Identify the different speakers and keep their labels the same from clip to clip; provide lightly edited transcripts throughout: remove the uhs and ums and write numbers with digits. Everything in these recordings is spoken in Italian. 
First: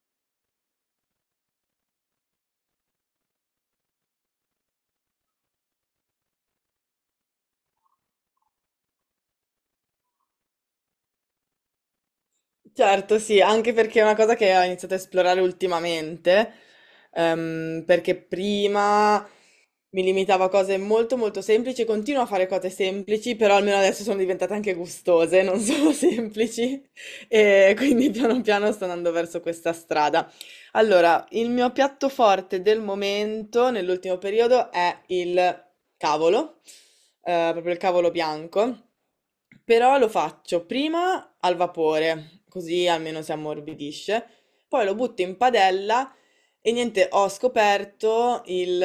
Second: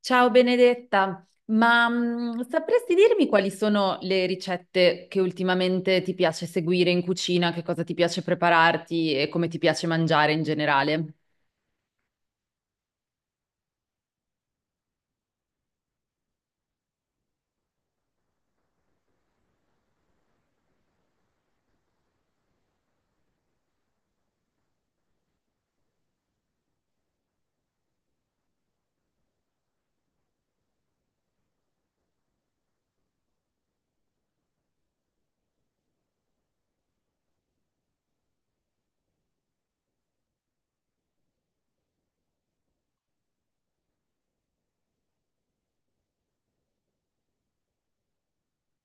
Speaker 1: Ciao Benedetta, sapresti dirmi quali sono le ricette che ultimamente ti piace seguire in cucina, che cosa ti piace prepararti e come ti piace mangiare in generale?
Speaker 2: Certo, sì, anche perché è una cosa che ho iniziato a esplorare ultimamente, perché prima mi limitavo a cose molto molto semplici, continuo a fare cose semplici, però almeno adesso sono diventate anche gustose, non solo semplici, e quindi piano piano sto andando verso questa strada. Allora, il mio piatto forte del momento, nell'ultimo periodo, è il cavolo, proprio il cavolo bianco, però lo faccio prima al vapore, così almeno si ammorbidisce, poi lo butto in padella e niente, ho scoperto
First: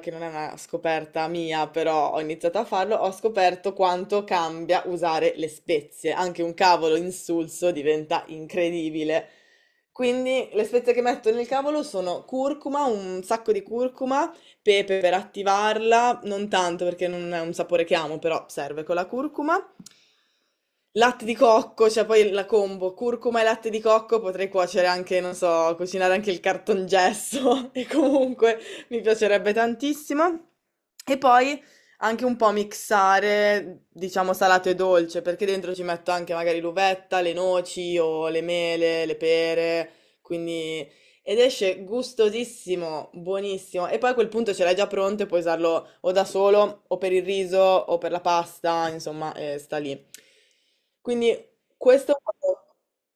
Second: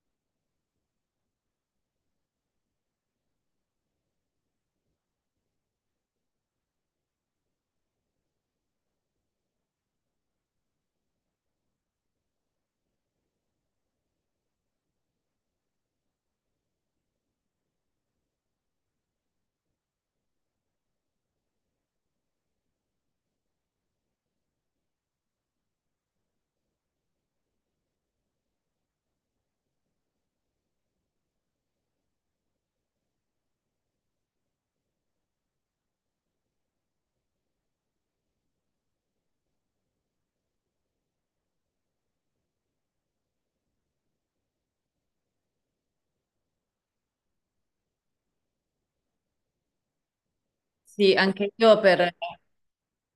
Speaker 2: che non è una scoperta mia, però ho iniziato a farlo, ho scoperto quanto cambia usare le spezie, anche un cavolo insulso diventa incredibile. Quindi le spezie che metto nel cavolo sono curcuma, un sacco di curcuma, pepe per attivarla, non tanto perché non è un sapore che amo, però serve con la curcuma. Latte di cocco, cioè poi la combo curcuma e latte di cocco, potrei cuocere anche, non so, cucinare anche il cartongesso e comunque mi piacerebbe tantissimo. E poi anche un po' mixare, diciamo, salato e dolce, perché dentro ci metto anche magari l'uvetta, le noci o le mele, le pere, quindi ed esce gustosissimo, buonissimo. E poi a quel punto ce l'hai già pronto e puoi usarlo o da solo, o per il riso, o per la pasta, insomma, sta lì.
Speaker 1: Sì,
Speaker 2: Quindi
Speaker 1: anche io per,
Speaker 2: questo.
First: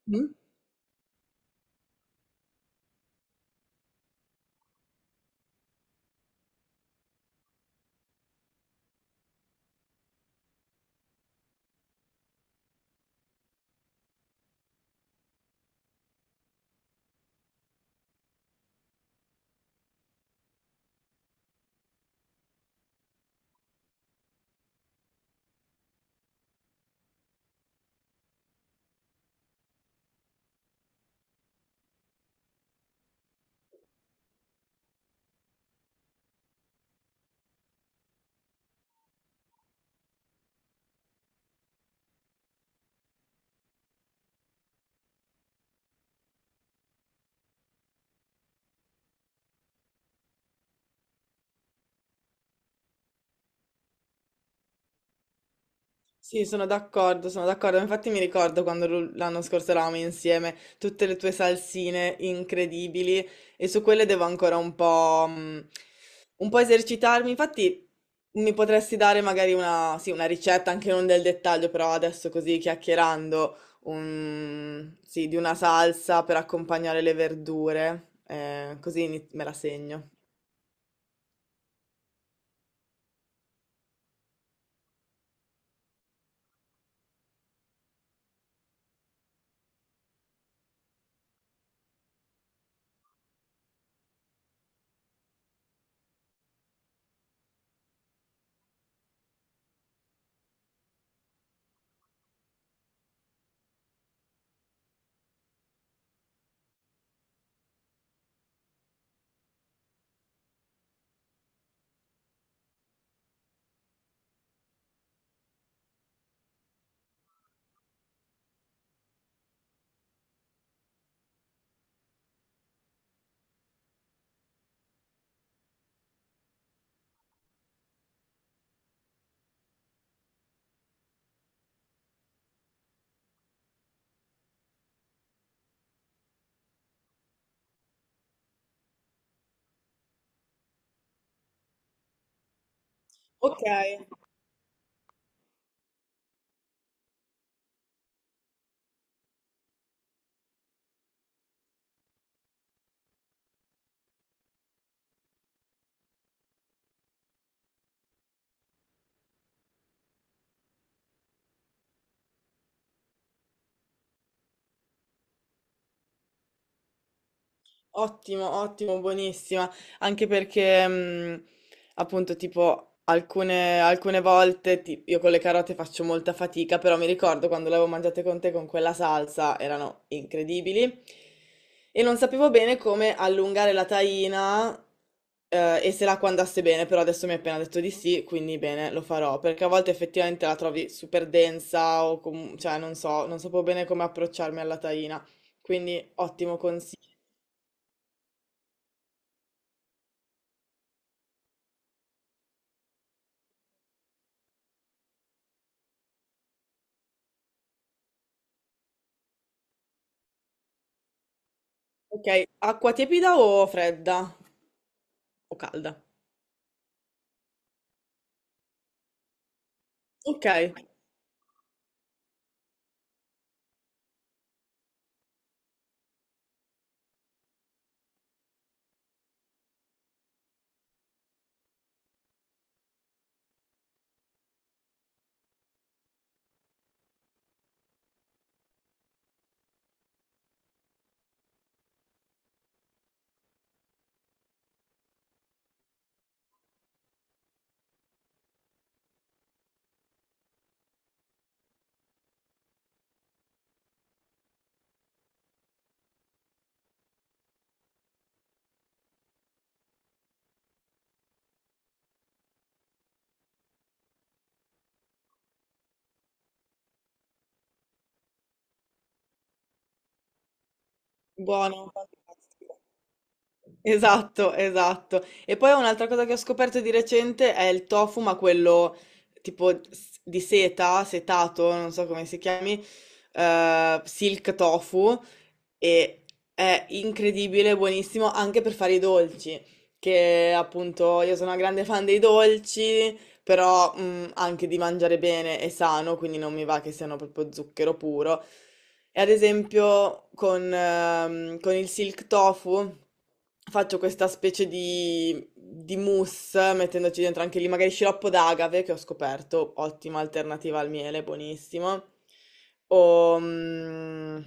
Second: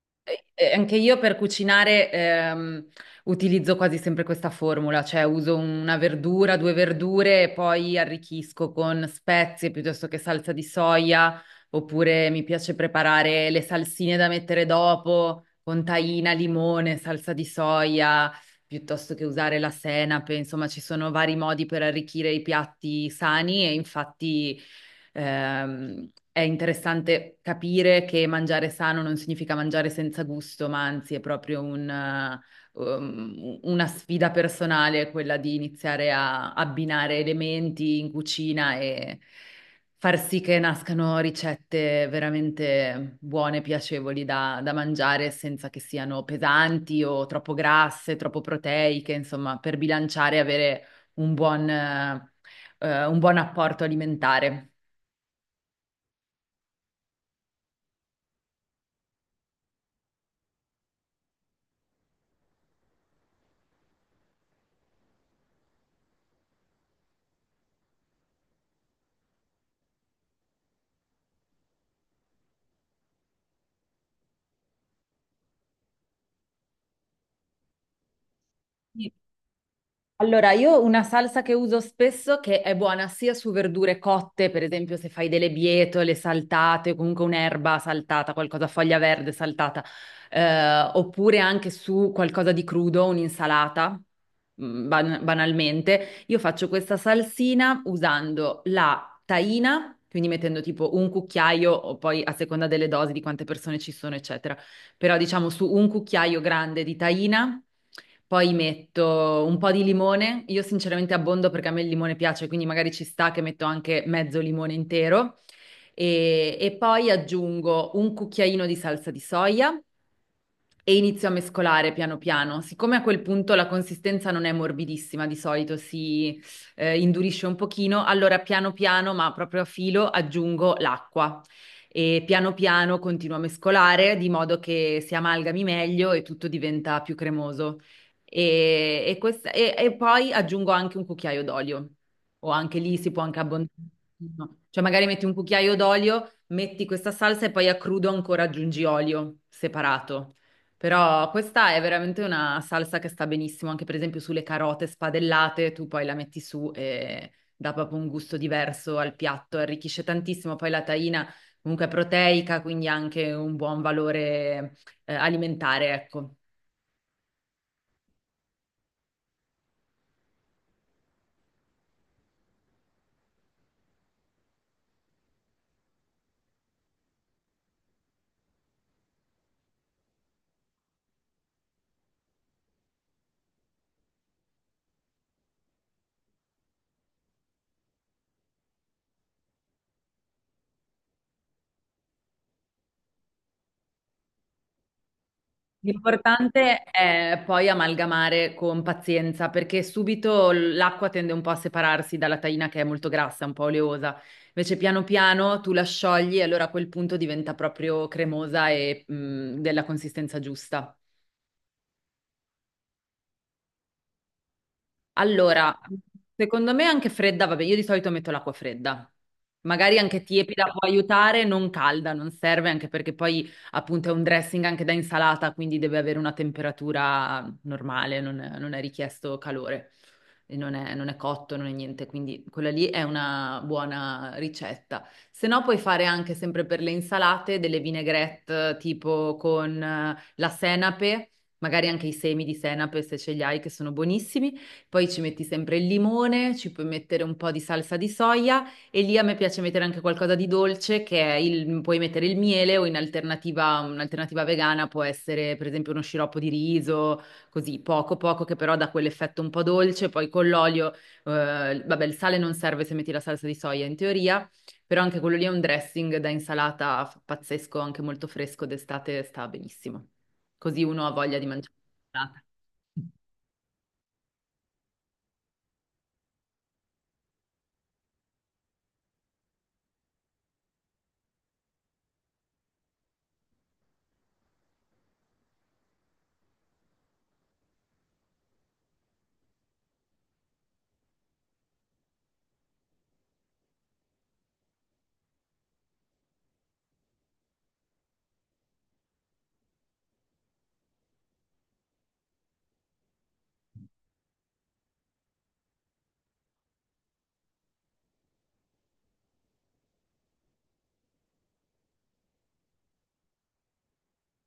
Speaker 2: Mm?
Speaker 1: Anche io per cucinare utilizzo quasi sempre questa formula, cioè uso una verdura, due verdure e poi arricchisco con spezie piuttosto che salsa di soia, oppure mi piace preparare le salsine da mettere dopo con tahina, limone, salsa di soia, piuttosto che usare la senape. Insomma, ci sono vari modi per arricchire i piatti sani e infatti è interessante capire che mangiare sano non significa mangiare senza gusto, ma anzi è proprio una sfida personale, quella di iniziare a abbinare elementi in cucina e far sì che nascano ricette veramente buone, piacevoli da mangiare senza che siano pesanti o troppo grasse, troppo proteiche. Insomma, per bilanciare e avere un un buon apporto alimentare.
Speaker 2: Sì, sono d'accordo, sono d'accordo. Infatti mi ricordo quando l'anno scorso eravamo insieme, tutte le tue salsine incredibili e su quelle devo ancora un po' esercitarmi. Infatti mi potresti dare magari una, sì, una ricetta, anche non del dettaglio, però adesso così chiacchierando, sì, di una salsa per accompagnare le verdure, così
Speaker 1: Sì.
Speaker 2: me la segno.
Speaker 1: Allora, io una salsa che uso spesso, che è buona sia su verdure cotte, per esempio se fai delle bietole saltate, o comunque un'erba saltata, qualcosa foglia verde saltata, oppure anche su qualcosa di crudo, un'insalata, banalmente. Io faccio questa salsina usando la tahina, quindi mettendo tipo un cucchiaio, o poi a seconda delle dosi di quante persone ci sono, eccetera. Però diciamo su un cucchiaio grande di tahina, poi metto un po' di limone, io sinceramente abbondo perché a me il limone piace, quindi magari ci sta che metto anche mezzo limone intero e poi aggiungo un cucchiaino di salsa di soia e inizio a mescolare piano piano. Siccome a quel punto la consistenza non è morbidissima, di solito si indurisce un pochino, allora piano piano, ma proprio a filo, aggiungo l'acqua e piano piano continua a mescolare di modo che si amalgami meglio e tutto diventa più cremoso. E poi aggiungo anche un cucchiaio d'olio, o anche lì si può anche
Speaker 2: Ok.
Speaker 1: abbondare. No? Cioè magari metti un cucchiaio d'olio, metti questa salsa e poi a crudo ancora aggiungi olio separato. Però questa è veramente una salsa che sta benissimo, anche per esempio sulle carote spadellate, tu poi la metti su e dà proprio un gusto diverso al piatto, arricchisce tantissimo. Poi la tahina comunque proteica, quindi anche un buon valore alimentare, ecco.
Speaker 2: Ottimo, ottimo, buonissima. Anche perché, appunto, tipo, alcune volte io con le carote faccio molta fatica, però mi ricordo quando le avevo mangiate con te con quella salsa, erano incredibili. E non sapevo bene come allungare la taina, e se l'acqua andasse bene, però adesso mi hai appena detto di sì, quindi bene, lo farò, perché a volte effettivamente la trovi super densa o cioè, non so, non sapevo bene come approcciarmi alla taina. Quindi ottimo
Speaker 1: L'importante
Speaker 2: consiglio.
Speaker 1: è poi amalgamare con pazienza, perché subito l'acqua tende un po' a separarsi dalla taina, che è molto grassa, un po' oleosa. Invece piano piano tu la sciogli e allora a quel punto diventa proprio cremosa e, della consistenza giusta.
Speaker 2: Ok, acqua tiepida o fredda? O
Speaker 1: Allora,
Speaker 2: calda?
Speaker 1: secondo me anche fredda. Vabbè, io di solito metto l'acqua fredda. Magari anche
Speaker 2: Ok,
Speaker 1: tiepida può aiutare, non calda, non serve, anche perché poi appunto è un dressing anche da insalata, quindi deve avere una temperatura normale, non è richiesto calore, e non è cotto, non è niente, quindi quella lì è una buona ricetta. Se no puoi fare anche sempre per le insalate delle vinaigrette tipo con la senape, magari anche i semi di senape se ce li hai, che sono buonissimi. Poi ci metti sempre il limone, ci puoi mettere un po' di salsa di soia e lì a me piace mettere anche qualcosa di dolce, che è il, puoi mettere il miele o in alternativa, un'alternativa vegana può essere per esempio uno sciroppo di riso, così poco poco che però dà quell'effetto un po' dolce. Poi con l'olio, vabbè, il sale non serve se metti la salsa di soia in teoria. Però anche quello lì è un dressing da insalata pazzesco, anche molto fresco d'estate, sta benissimo. Così uno ha voglia di
Speaker 2: buono,
Speaker 1: mangiare.
Speaker 2: fantastico. Esatto, esatto. E poi un'altra cosa che ho scoperto di recente è il tofu, ma quello tipo di seta, setato, non so come si chiami, silk tofu, e è incredibile, buonissimo anche per fare i dolci, che appunto io sono una grande fan dei dolci, però anche di mangiare bene e sano, quindi non mi va che siano proprio zucchero puro. E ad esempio con il silk tofu faccio questa specie di mousse mettendoci dentro anche lì magari sciroppo d'agave che ho scoperto, ottima alternativa al miele, buonissimo. O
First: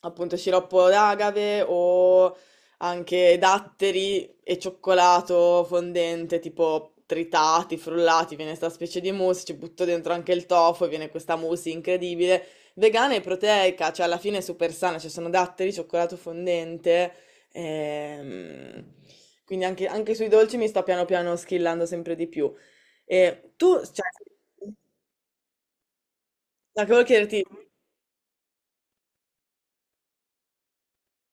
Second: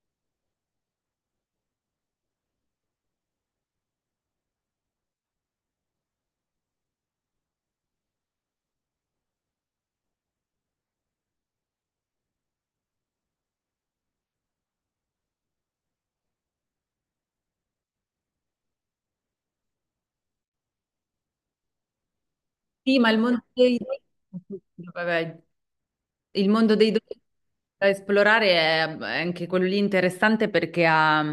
Speaker 2: appunto sciroppo d'agave o anche datteri e cioccolato fondente tipo tritati, frullati, viene questa specie di mousse, ci butto dentro anche il tofu e viene questa mousse incredibile. Vegana e proteica, cioè alla fine è super sana, ci sono datteri, cioccolato fondente, ehm, quindi anche sui dolci mi sto piano piano schillando sempre di più.
Speaker 1: Sì, ma il Monte
Speaker 2: E
Speaker 1: dei...
Speaker 2: tu, cioè,
Speaker 1: Vabbè, il mondo
Speaker 2: la che
Speaker 1: dei
Speaker 2: volevo
Speaker 1: dolci
Speaker 2: chiederti,
Speaker 1: da esplorare è anche quello lì interessante, perché ha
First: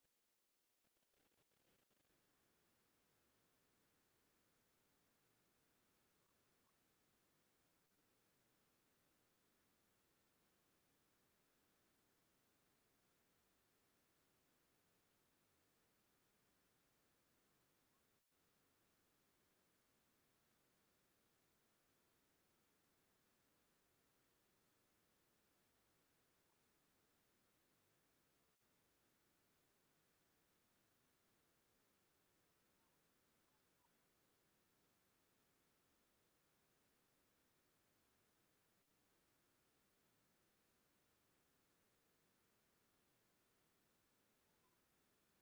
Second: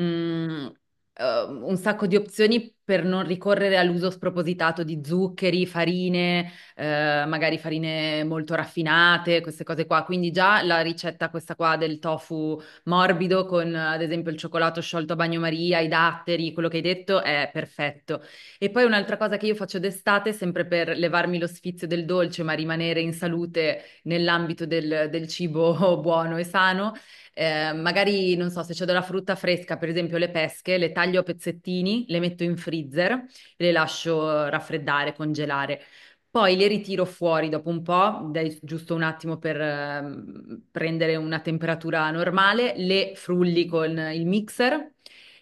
Speaker 1: mm, un sacco di opzioni per non ricorrere all'uso spropositato di zuccheri, farine, magari farine molto raffinate, queste cose qua. Quindi già la ricetta questa qua del tofu morbido con, ad esempio, il cioccolato sciolto a bagnomaria, i datteri, quello che hai detto è perfetto. E poi un'altra cosa che io faccio d'estate, sempre per levarmi lo sfizio del dolce, ma rimanere in salute nell'ambito del cibo buono e sano. Magari, non so, se c'è della frutta fresca, per esempio le pesche, le taglio a pezzettini, le metto in freezer, le lascio raffreddare, congelare. Poi le ritiro fuori dopo un po', dai giusto un attimo per prendere una temperatura normale, le frulli con il mixer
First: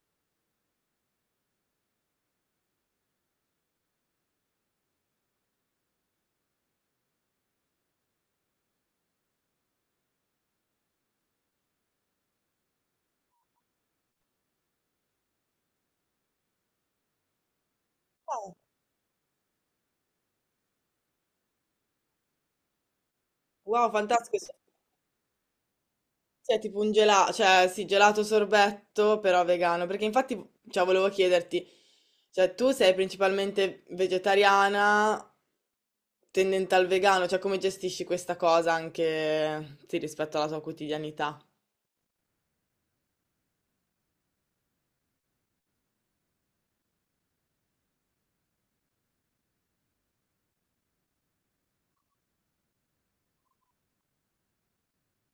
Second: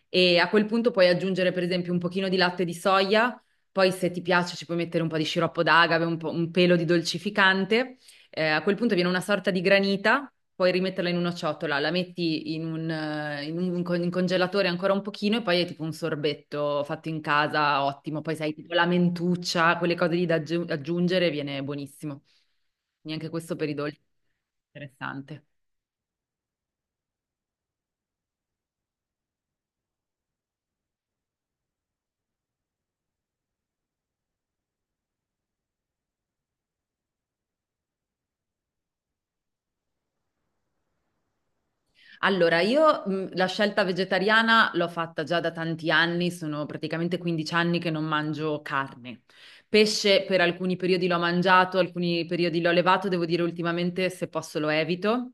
Speaker 1: e a quel punto puoi aggiungere per esempio un pochino di latte di soia. Poi se ti piace ci puoi mettere un po' di sciroppo d'agave, un po', un pelo di dolcificante. A quel punto viene una sorta di granita, puoi rimetterla in una ciotola, la metti in un con- in congelatore ancora un pochino e poi è tipo un sorbetto fatto in casa, ottimo. Poi sai, tipo la mentuccia, quelle cose lì da aggiungere, viene buonissimo. Neanche questo per i
Speaker 2: wow,
Speaker 1: dolci,
Speaker 2: fantastico,
Speaker 1: interessante.
Speaker 2: sei tipo un gelato, cioè sì, gelato sorbetto, però vegano, perché infatti, cioè, volevo chiederti, cioè, tu sei principalmente vegetariana, tendente al vegano, cioè come gestisci questa cosa anche sì, rispetto alla tua quotidianità?
Speaker 1: Allora, io, la scelta vegetariana l'ho fatta già da tanti anni, sono praticamente 15 anni che non mangio carne. Pesce per alcuni periodi l'ho mangiato, alcuni periodi l'ho levato, devo dire ultimamente se posso lo evito.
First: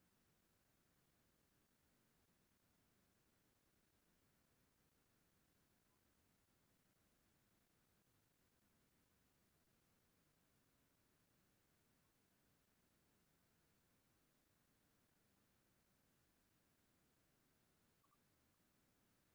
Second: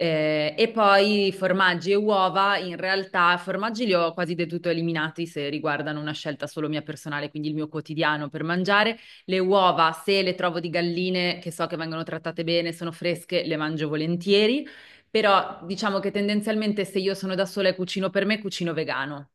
Speaker 1: E poi formaggi e uova, in realtà formaggi li ho quasi del tutto eliminati se riguardano una scelta solo mia personale, quindi il mio quotidiano per mangiare. Le uova, se le trovo di galline che so che vengono trattate bene, sono fresche, le mangio volentieri. Però diciamo che tendenzialmente se io sono da sola e cucino per me, cucino vegano.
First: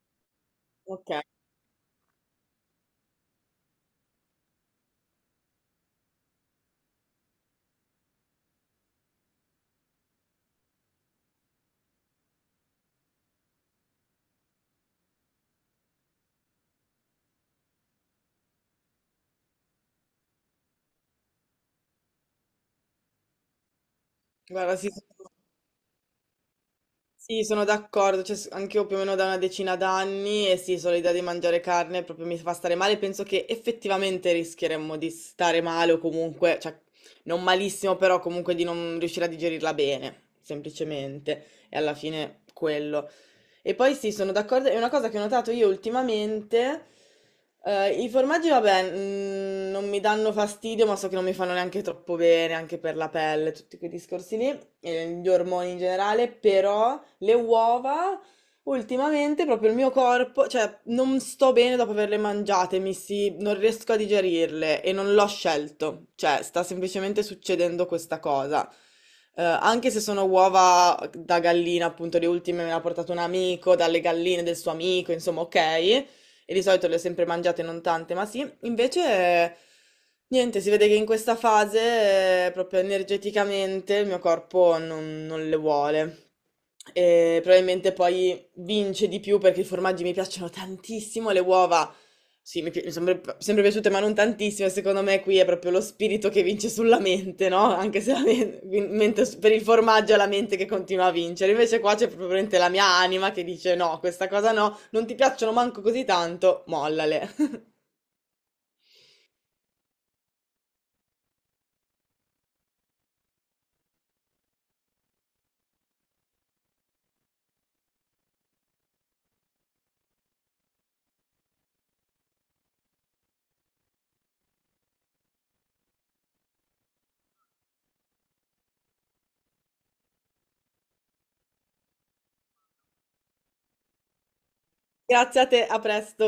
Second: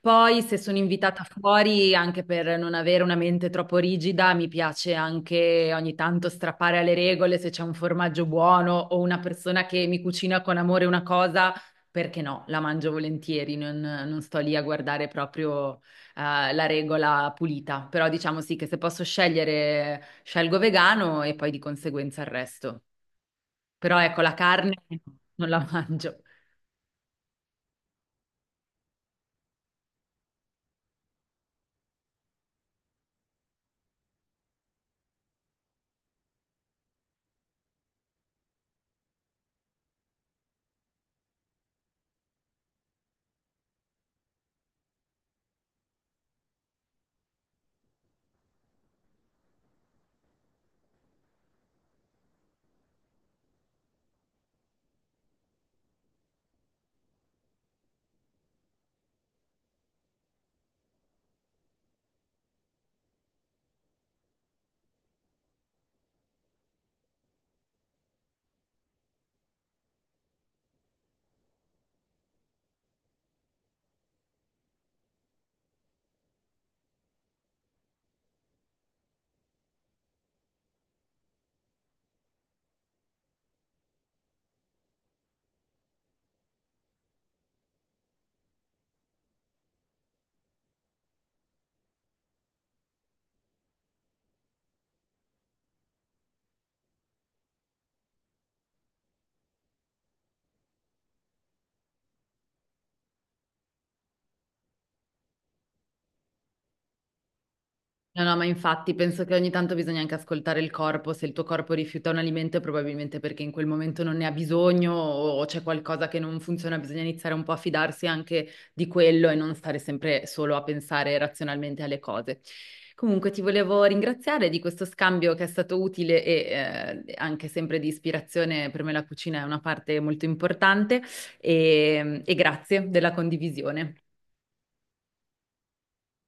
Speaker 1: Poi se sono
Speaker 2: Ok,
Speaker 1: invitata fuori, anche per non avere una mente troppo rigida, mi piace anche ogni tanto strappare alle regole. Se c'è un formaggio buono o una persona che mi cucina con amore una cosa, perché no, la mangio volentieri, non sto lì a guardare proprio la regola pulita. Però diciamo sì che se posso scegliere, scelgo vegano e poi di conseguenza il resto. Però ecco, la carne
Speaker 2: guarda, sì, sono
Speaker 1: non la mangio.
Speaker 2: sì, sono d'accordo, cioè, anche io più o meno da una decina d'anni e sì, solo l'idea di mangiare carne proprio mi fa stare male, penso che effettivamente rischieremmo di stare male o comunque, cioè non malissimo, però comunque di non riuscire a digerirla bene, semplicemente, e alla fine quello. E poi sì, sono d'accordo, è una cosa che ho notato io ultimamente. I formaggi, vabbè, non mi danno fastidio, ma so che non mi fanno neanche troppo bene, anche per la pelle, tutti quei discorsi lì, e gli ormoni in generale, però le uova. Ultimamente proprio il mio corpo, cioè non sto bene dopo averle mangiate, non riesco a digerirle e non l'ho scelto, cioè sta semplicemente succedendo questa cosa. Anche se sono uova da gallina, appunto, le ultime me le ha portato un amico, dalle galline del suo amico, insomma, ok, e di solito le ho sempre mangiate, non tante, ma sì, invece niente, si vede che in questa fase proprio energeticamente il mio corpo non le vuole. E probabilmente poi vince di più perché i formaggi mi piacciono tantissimo, le uova sì, mi sono sempre piaciute, ma non tantissime. Secondo me qui è proprio lo spirito che vince sulla mente, no? Anche se mentre per il formaggio è la mente che continua a vincere. Invece qua c'è proprio veramente la mia anima che dice no, questa cosa no. Non ti piacciono manco così tanto, mollale.
Speaker 1: No, no, ma infatti penso che ogni tanto bisogna anche ascoltare il corpo. Se il tuo corpo rifiuta un alimento è probabilmente perché in quel momento non ne ha bisogno o c'è qualcosa che non funziona, bisogna iniziare un po' a fidarsi anche di quello e non stare sempre solo a pensare razionalmente alle cose. Comunque ti volevo ringraziare di questo scambio, che è stato utile e, anche sempre di ispirazione. Per me la cucina è una parte molto importante e grazie della condivisione.
Speaker 2: Grazie a te, a presto.